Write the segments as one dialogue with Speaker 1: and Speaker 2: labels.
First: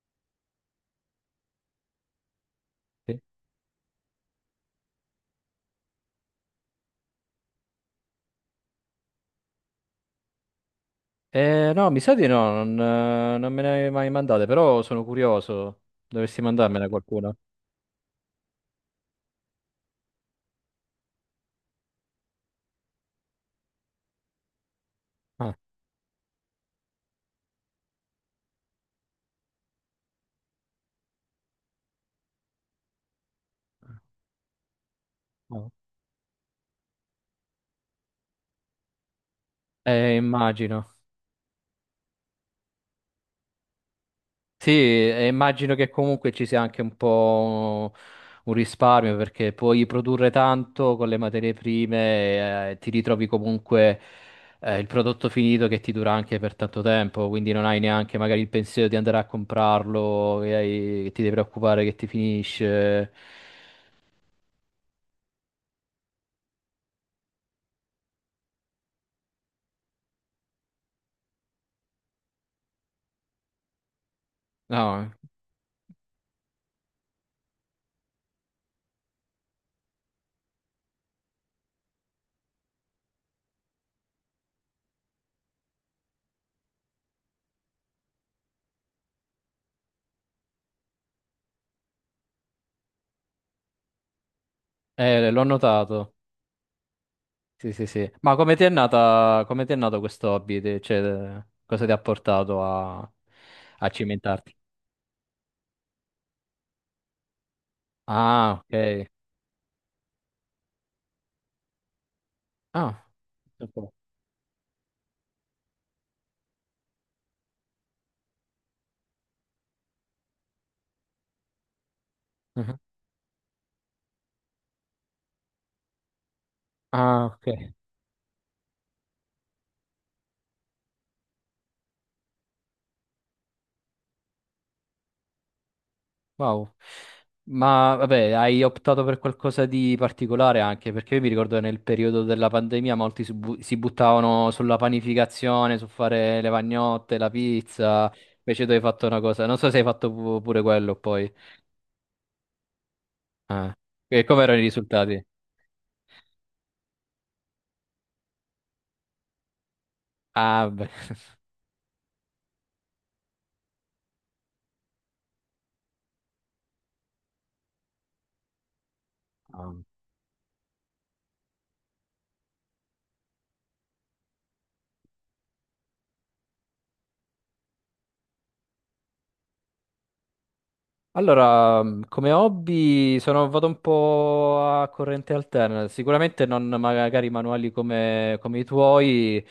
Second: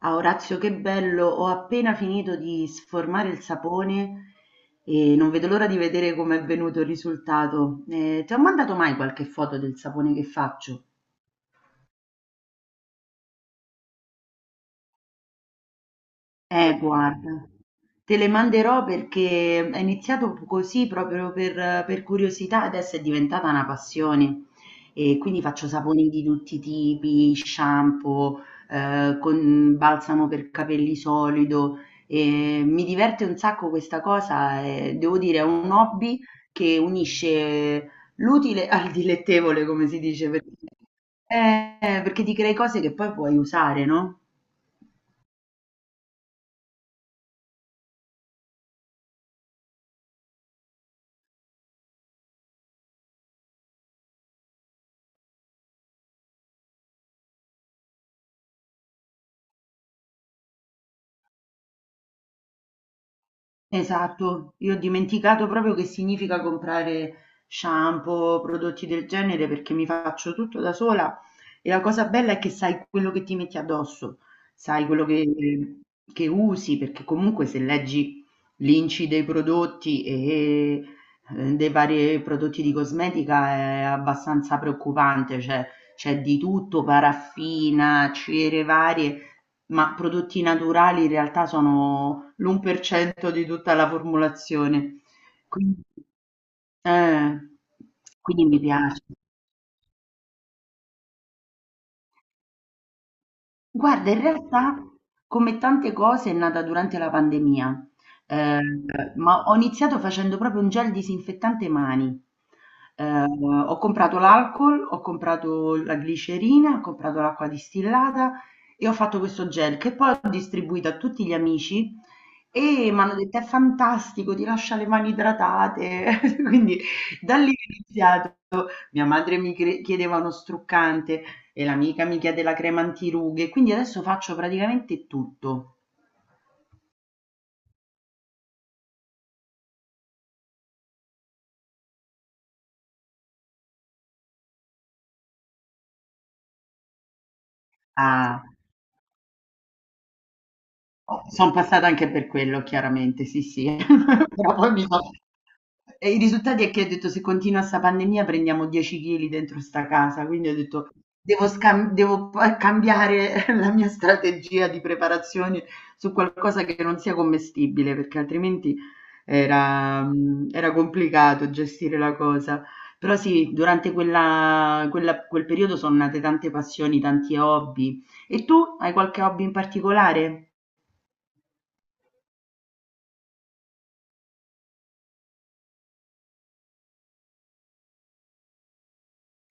Speaker 1: A Orazio che bello, ho appena finito di
Speaker 2: Sì.
Speaker 1: sformare il sapone e non vedo l'ora di vedere com'è venuto il risultato. Ti ho mandato mai qualche foto del sapone che faccio?
Speaker 2: No, mi sa di no, non me ne avevi mai mandate, però sono curioso. Dovresti mandarmela qualcuno.
Speaker 1: Guarda, te le manderò perché è iniziato così proprio per curiosità, adesso è diventata una passione. E quindi
Speaker 2: Ah.
Speaker 1: faccio saponi di tutti i tipi, shampoo, con balsamo per capelli solido. E mi diverte un sacco questa cosa, e devo dire, è un
Speaker 2: No.
Speaker 1: hobby che unisce l'utile al dilettevole, come si dice,
Speaker 2: Immagino.
Speaker 1: eh, perché ti crei cose che poi puoi usare, no?
Speaker 2: Sì, e immagino che comunque ci sia anche un po' un risparmio perché puoi produrre tanto con le materie prime, e ti ritrovi comunque il prodotto finito che ti dura anche per tanto tempo, quindi non hai neanche magari il pensiero di andare a comprarlo, e che ti devi preoccupare che ti finisce.
Speaker 1: Esatto, io ho dimenticato proprio che significa comprare shampoo, prodotti del genere perché mi faccio tutto da sola e la cosa bella è che sai quello che ti metti addosso, sai quello
Speaker 2: No.
Speaker 1: che usi perché comunque se leggi l'inci dei prodotti dei vari prodotti di cosmetica è abbastanza preoccupante, cioè c'è di tutto, paraffina, cere varie. Ma prodotti naturali in realtà sono l'1% di tutta la formulazione.
Speaker 2: L'ho
Speaker 1: Quindi
Speaker 2: notato.
Speaker 1: eh,
Speaker 2: Sì, sì, sì. Ma
Speaker 1: quindi
Speaker 2: come
Speaker 1: mi
Speaker 2: ti è
Speaker 1: piace.
Speaker 2: nata, come ti è nato questo hobby? Cioè, cosa ti ha portato a, a
Speaker 1: Guarda, in
Speaker 2: cimentarti?
Speaker 1: realtà come tante cose è nata durante la pandemia,
Speaker 2: Ah,
Speaker 1: ehm,
Speaker 2: ok.
Speaker 1: ma ho iniziato facendo proprio un gel disinfettante mani.
Speaker 2: Ah,
Speaker 1: Ho
Speaker 2: ok.
Speaker 1: comprato l'alcol, ho comprato la glicerina, ho comprato l'acqua distillata e ho fatto questo gel che poi ho distribuito a tutti gli amici
Speaker 2: Mhm.
Speaker 1: e mi hanno detto è fantastico, ti lascia le mani idratate. Quindi
Speaker 2: Ah,
Speaker 1: da lì
Speaker 2: ok.
Speaker 1: mia madre chiedeva uno struccante e l'amica mi chiede la crema antirughe, quindi adesso faccio praticamente tutto.
Speaker 2: Wow. Ma vabbè, hai optato per qualcosa di particolare anche, perché io mi ricordo che nel periodo della pandemia molti si buttavano sulla panificazione, su fare le pagnotte, la pizza.
Speaker 1: Ah.
Speaker 2: Invece tu hai fatto una cosa, non so se hai fatto pure quello poi.
Speaker 1: Son passata anche per quello chiaramente, sì,
Speaker 2: Ah.
Speaker 1: sì.
Speaker 2: E come
Speaker 1: Però
Speaker 2: erano i
Speaker 1: poi mi so
Speaker 2: risultati?
Speaker 1: e i risultati è che ho detto: "Se continua 'sta pandemia prendiamo 10 chili dentro 'sta casa", quindi ho
Speaker 2: Ah, beh.
Speaker 1: detto: devo pa cambiare la mia strategia di preparazione su qualcosa che non sia commestibile", perché altrimenti era era complicato gestire la cosa. Però sì, durante quella quel periodo son nate tante passioni, tanti hobby. E tu hai qualche hobby in particolare?
Speaker 2: Allora, come hobby sono vado un po' a corrente alterna, sicuramente non magari manuali come, come i tuoi,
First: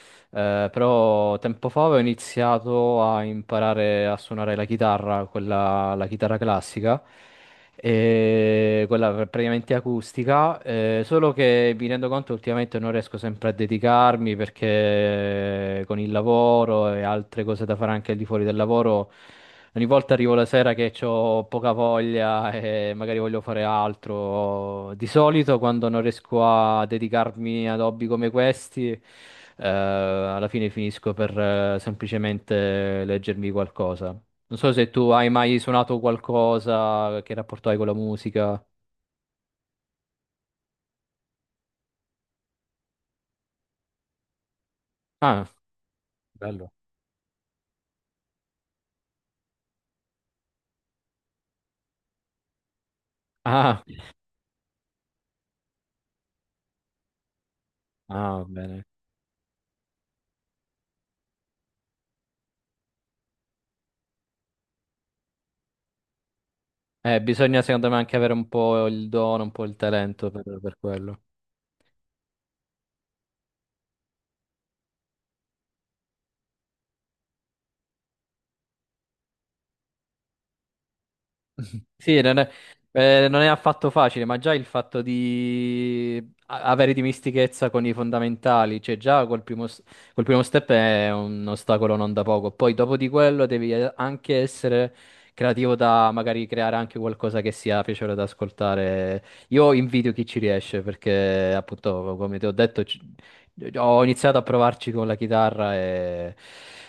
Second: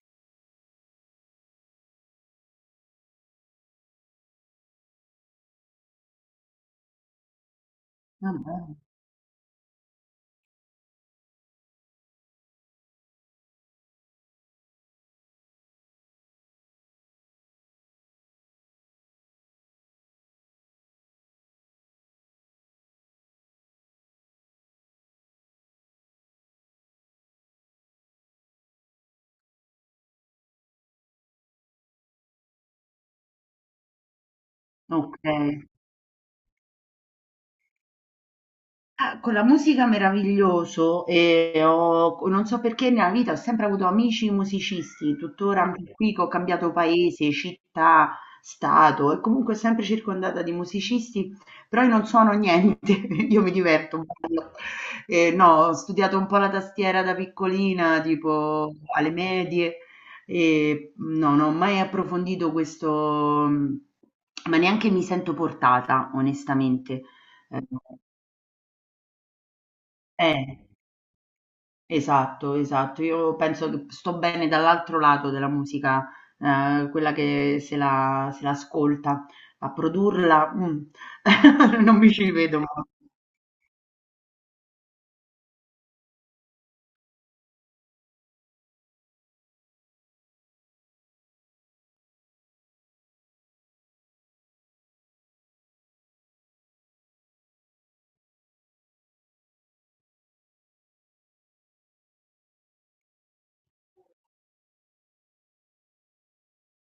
Speaker 2: però tempo fa ho iniziato a imparare a suonare la chitarra, quella, la chitarra classica,
Speaker 1: Vabbè,
Speaker 2: e praticamente acustica, solo che mi rendo conto ultimamente non riesco sempre a dedicarmi perché con il lavoro e altre cose da fare anche al di fuori del lavoro. Ogni volta arrivo la sera che ho poca voglia e magari voglio fare altro. Di solito, quando non riesco a dedicarmi ad hobby come questi, alla fine finisco per semplicemente leggermi qualcosa. Non so se tu hai mai
Speaker 1: okay.
Speaker 2: suonato qualcosa, che rapporto hai con la musica.
Speaker 1: Ah, con la musica meraviglioso e ho non so perché nella vita ho sempre avuto amici musicisti,
Speaker 2: Ah.
Speaker 1: tuttora anche qui che ho
Speaker 2: Bello.
Speaker 1: cambiato paese, città, stato e comunque sempre circondata di musicisti, però io non suono niente, io mi
Speaker 2: Ah.
Speaker 1: diverto un po'. No, ho studiato un po' la tastiera da piccolina,
Speaker 2: Ah,
Speaker 1: tipo
Speaker 2: bene.
Speaker 1: alle medie e no, non ho mai approfondito questo, ma neanche mi sento portata, onestamente. Eh,
Speaker 2: Bisogna secondo me anche avere un po' il dono, un po' il talento
Speaker 1: eh,
Speaker 2: per quello.
Speaker 1: Esatto, esatto. Io penso che sto bene dall'altro lato della musica, quella che se l'ascolta, a produrla, mm, non mi
Speaker 2: Sì,
Speaker 1: ci
Speaker 2: non è,
Speaker 1: vedo molto.
Speaker 2: Non è affatto facile, ma già il fatto di avere dimistichezza con i fondamentali, cioè già col primo, s- col primo step è un ostacolo non da poco. Poi dopo di quello devi anche essere creativo da magari creare anche qualcosa che sia piacevole da ascoltare. Io invidio chi ci riesce perché appunto, come ti ho detto, ho iniziato a provarci con la chitarra e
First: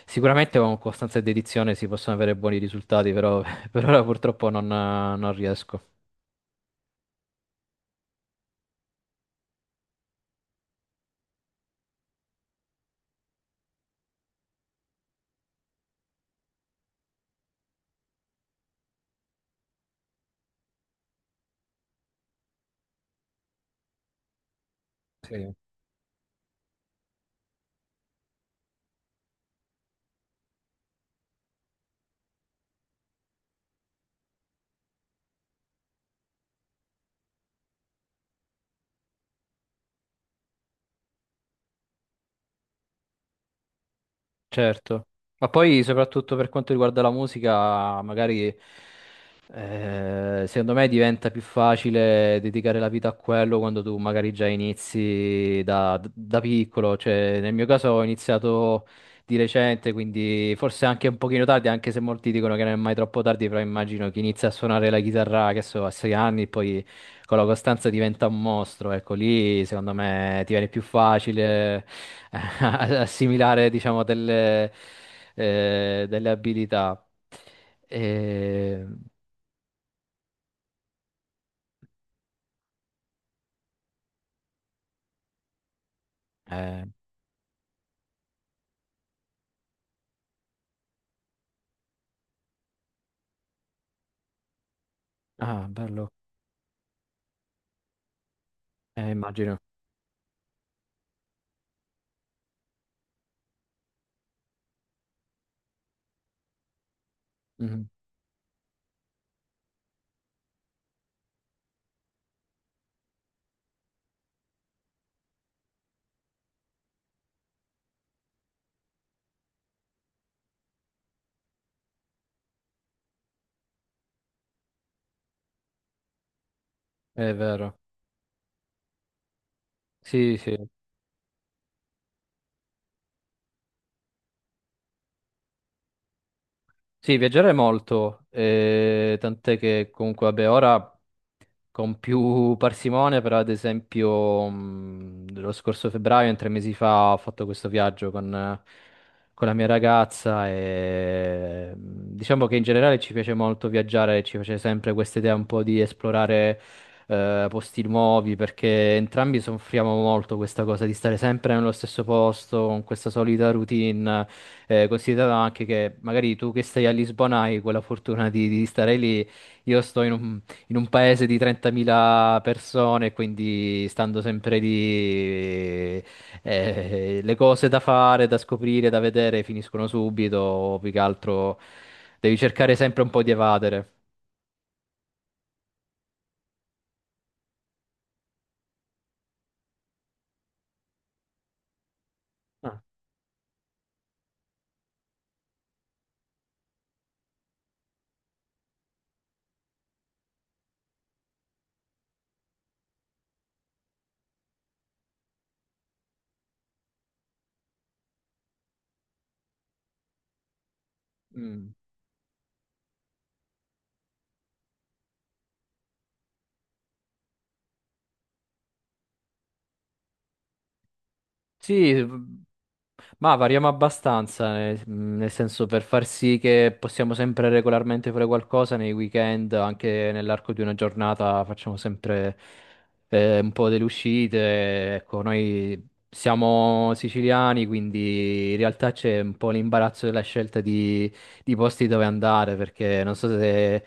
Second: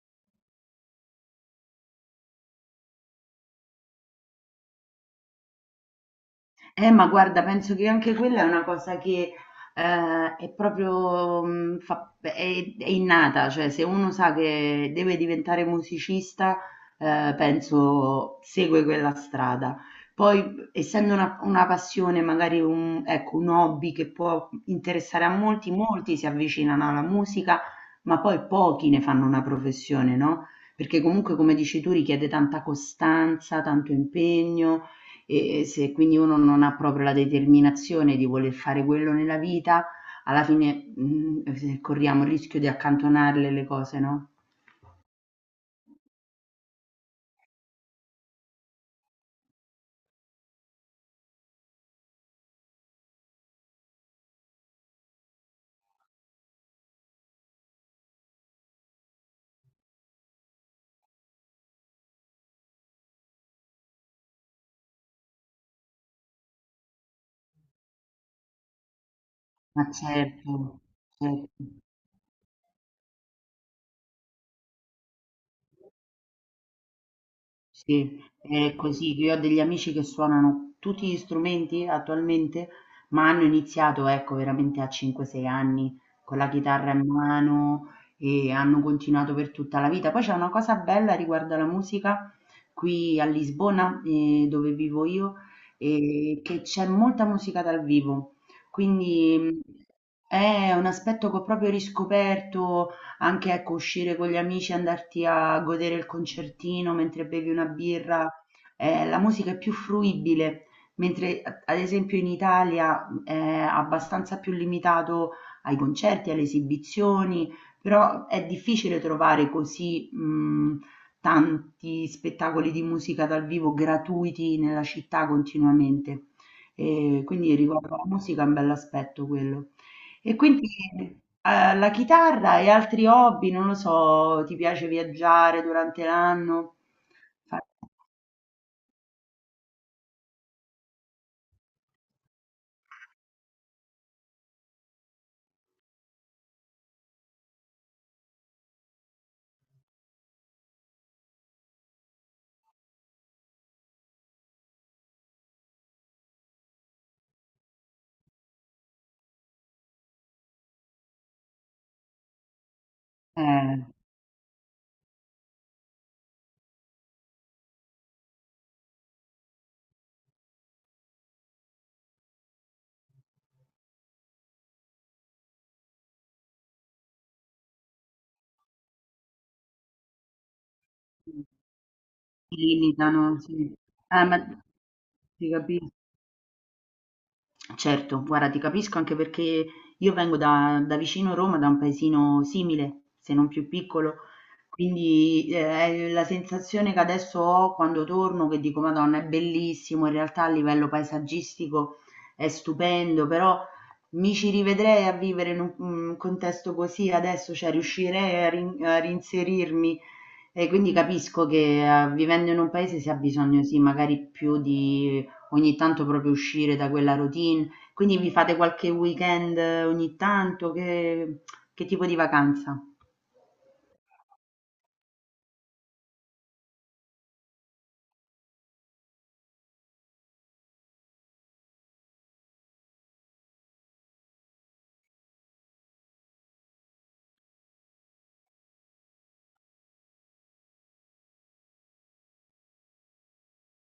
Speaker 2: sicuramente con costanza e dedizione si possono avere buoni risultati, però per ora purtroppo non riesco.
Speaker 1: Ma guarda, penso che anche quella è una cosa che è proprio è innata, cioè se uno sa che deve diventare musicista, penso segue quella strada. Poi, essendo una passione, magari un, ecco, un hobby che può interessare a
Speaker 2: Sì.
Speaker 1: molti, molti si avvicinano alla musica, ma poi pochi ne fanno una professione, no? Perché comunque, come dici tu, richiede tanta costanza, tanto impegno e se quindi uno non ha proprio la determinazione di voler fare quello nella vita, alla fine, corriamo il rischio di accantonarle le cose, no?
Speaker 2: Certo. Ma poi, soprattutto per quanto riguarda la musica, magari secondo me diventa più facile dedicare la vita a quello quando tu magari già inizi da piccolo. Cioè, nel mio caso ho iniziato di recente, quindi forse anche un pochino tardi, anche se molti dicono che non è mai troppo tardi, però immagino chi inizia a suonare la chitarra, che so, a 6 anni, poi con la costanza diventa un mostro, ecco, lì
Speaker 1: Ma
Speaker 2: secondo me ti
Speaker 1: certo,
Speaker 2: viene più
Speaker 1: certo.
Speaker 2: facile assimilare, diciamo, delle abilità.
Speaker 1: Sì, è
Speaker 2: E,
Speaker 1: così. Io ho degli amici che suonano tutti gli strumenti attualmente, ma hanno iniziato, ecco, veramente a 5-6 anni con la
Speaker 2: eh,
Speaker 1: chitarra in mano e hanno continuato per tutta la vita. Poi c'è una cosa bella riguardo alla musica qui a Lisbona, dove vivo io,
Speaker 2: ah, bello.
Speaker 1: che c'è molta musica dal vivo. Quindi
Speaker 2: Immagino.
Speaker 1: è un aspetto che ho proprio riscoperto anche ecco uscire con gli amici, andarti a godere il concertino mentre bevi una
Speaker 2: Mhm.
Speaker 1: birra, la musica è più fruibile, mentre a ad esempio in Italia è abbastanza più limitato ai concerti, alle esibizioni, però è difficile trovare così, tanti spettacoli di musica dal vivo gratuiti nella città continuamente.
Speaker 2: È
Speaker 1: Quindi
Speaker 2: vero.
Speaker 1: riguardo alla musica è un bell'aspetto quello. E
Speaker 2: Sì, sì.
Speaker 1: quindi, la chitarra e altri hobby, non lo so, ti piace viaggiare durante l'anno?
Speaker 2: Sì, viaggiare
Speaker 1: Fa
Speaker 2: molto, tant'è che comunque, vabbè, ora con più parsimonia, però ad esempio lo scorso febbraio, in 3 mesi fa, ho fatto questo viaggio con la mia ragazza e diciamo che in generale ci piace molto viaggiare, ci piace sempre questa idea un po' di esplorare posti nuovi, perché entrambi soffriamo molto questa cosa di stare sempre nello stesso posto, con questa solita
Speaker 1: Eh,
Speaker 2: routine, considerando anche che magari tu che stai a Lisbona hai quella fortuna di stare lì. Io sto in un paese di 30.000 persone, quindi stando sempre lì, le cose da fare, da scoprire, da vedere finiscono subito, o più che
Speaker 1: ti
Speaker 2: altro devi cercare sempre un po' di
Speaker 1: limitano, sì.
Speaker 2: evadere.
Speaker 1: Ma ti capisco. Certo, guarda, ti capisco anche perché io vengo da vicino Roma, da un paesino
Speaker 2: Ah.
Speaker 1: simile, se non più piccolo, quindi è la sensazione che adesso ho quando torno, che dico, Madonna, è bellissimo, in realtà a livello paesaggistico è stupendo, però mi ci rivedrei a vivere in un contesto così adesso, cioè riuscirei a, a reinserirmi e quindi capisco
Speaker 2: Mm.
Speaker 1: che vivendo in un paese si ha bisogno, sì, magari più di ogni tanto proprio uscire da quella routine. Quindi vi fate qualche weekend ogni tanto? Che
Speaker 2: Sì.
Speaker 1: tipo di vacanza?
Speaker 2: Ma variamo abbastanza, nel senso per far sì che possiamo sempre regolarmente fare qualcosa nei weekend, anche nell'arco di una giornata facciamo sempre un po' delle uscite. Ecco, noi siamo siciliani, quindi in realtà c'è un po' l'imbarazzo della scelta di posti dove andare, perché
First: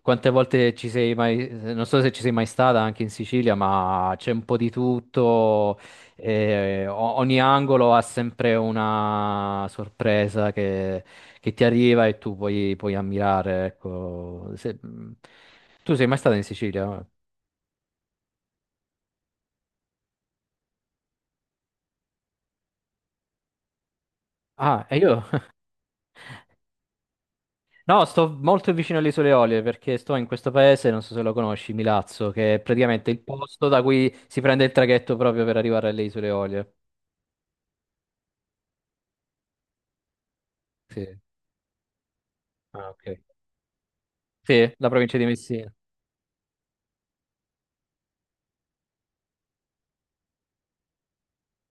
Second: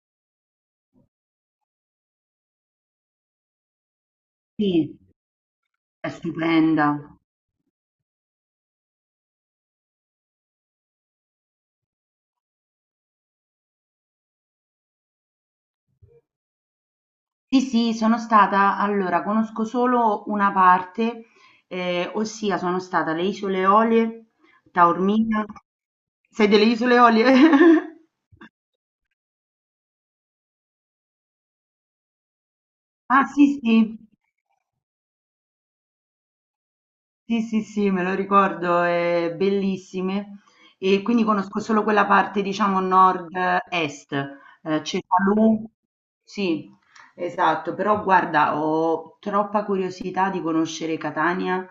Speaker 2: quante volte ci sei mai, non so se ci sei mai stata anche in Sicilia, ma c'è un po' di
Speaker 1: Sì,
Speaker 2: tutto.
Speaker 1: è
Speaker 2: E
Speaker 1: stupenda.
Speaker 2: ogni angolo ha sempre una sorpresa che ti arriva e tu puoi, puoi ammirare, ecco. Tu sei mai stata in Sicilia?
Speaker 1: Sì, sì, sono stata, allora conosco solo una parte, ossia sono stata alle Isole Olie,
Speaker 2: Ah, e io?
Speaker 1: Taormina. Sei delle Isole Olie?
Speaker 2: No, sto molto vicino alle Isole Eolie perché sto in questo paese, non so se lo conosci, Milazzo, che è praticamente il
Speaker 1: Ah, sì,
Speaker 2: posto da
Speaker 1: sì.
Speaker 2: cui si prende il traghetto proprio per arrivare alle Isole Eolie.
Speaker 1: Sì, sì, sì, me lo ricordo, è bellissime. E
Speaker 2: Sì.
Speaker 1: quindi conosco solo quella parte, diciamo,
Speaker 2: Ah, ok.
Speaker 1: nord-est,
Speaker 2: Sì, la provincia di
Speaker 1: Cefalù.
Speaker 2: Messina.
Speaker 1: Sì, esatto, però guarda, ho troppa curiosità di conoscere Catania,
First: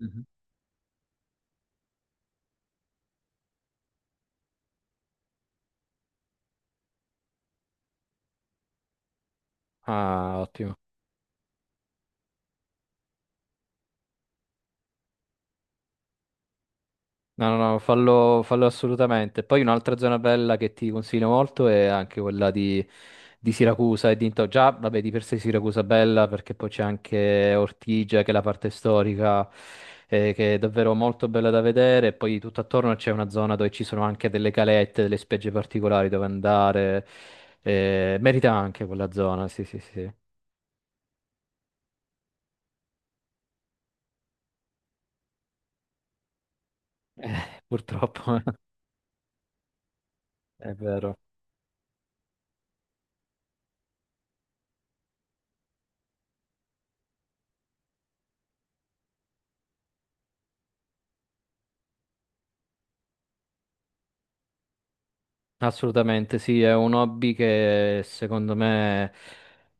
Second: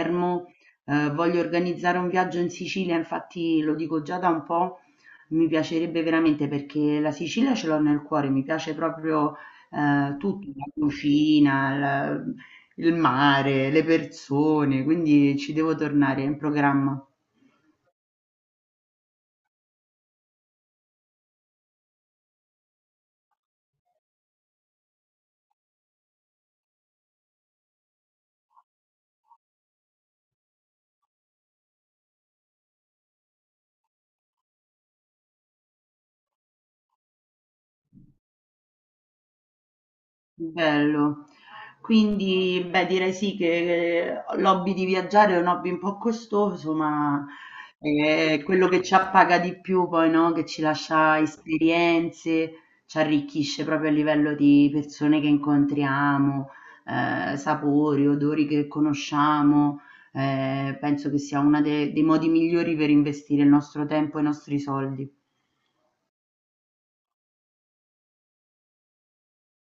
Speaker 2: Mhm.
Speaker 1: voglio organizzare un viaggio in Sicilia, infatti lo dico già da un po', mi piacerebbe veramente perché la Sicilia ce l'ho nel cuore, mi piace proprio
Speaker 2: Ah,
Speaker 1: tutto, la
Speaker 2: ottimo.
Speaker 1: cucina, il mare, le persone, quindi ci devo tornare, è in programma.
Speaker 2: No, no, no, fallo, fallo assolutamente. Poi un'altra zona bella che ti consiglio molto è anche quella di Siracusa e dintorni. Già, vabbè, di per sé Siracusa è bella perché poi c'è anche Ortigia, che è la parte storica, che è davvero molto bella da vedere. E poi tutto attorno c'è una zona dove ci sono anche delle calette, delle spiagge particolari dove andare. Merita anche quella zona, sì, sì, sì.
Speaker 1: Bello. Quindi, beh, direi sì che l'hobby di viaggiare è un hobby un po' costoso, ma
Speaker 2: Purtroppo.
Speaker 1: è quello che ci appaga di più poi, no? Che ci
Speaker 2: È
Speaker 1: lascia
Speaker 2: vero.
Speaker 1: esperienze, ci arricchisce proprio a livello di persone che incontriamo, sapori, odori che conosciamo. Penso che sia uno dei modi migliori per investire il nostro tempo e i nostri soldi.
Speaker 2: Assolutamente, sì, è un hobby che secondo me,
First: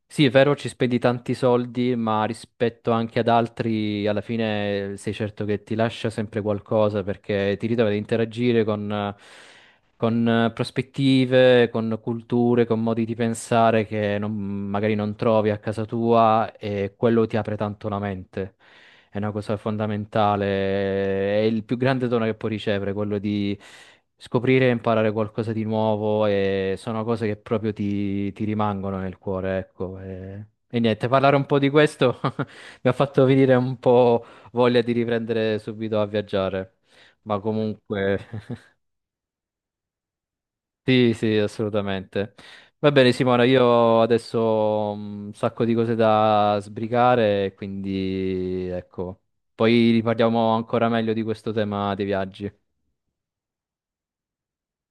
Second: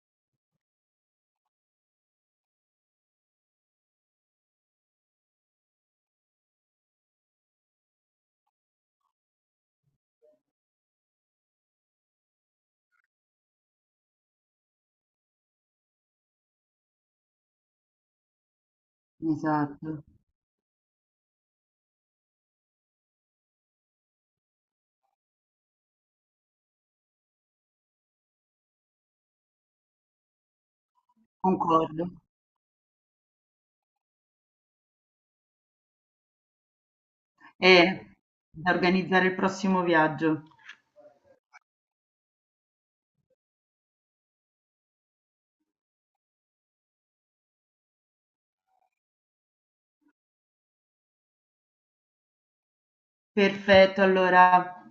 Speaker 2: sì, è vero, ci spendi tanti soldi, ma rispetto anche ad altri, alla fine sei certo che ti lascia sempre qualcosa perché ti ritrovi ad interagire con prospettive, con culture, con modi di pensare che magari non trovi a casa tua e quello ti apre tanto la mente. È una cosa
Speaker 1: Esatto,
Speaker 2: fondamentale, è il più grande dono che puoi ricevere, quello di scoprire e imparare qualcosa di nuovo e sono cose che proprio ti rimangono nel cuore, ecco. E niente, parlare un po' di
Speaker 1: concordo.
Speaker 2: questo mi ha fatto venire un po' voglia di riprendere subito a viaggiare, ma
Speaker 1: Eh,
Speaker 2: comunque...
Speaker 1: da organizzare il prossimo viaggio.
Speaker 2: Sì, sì, assolutamente. Va bene, Simona, io adesso ho un sacco di cose da sbrigare, quindi ecco, poi riparliamo ancora meglio di questo tema dei viaggi.
Speaker 1: Perfetto, allora.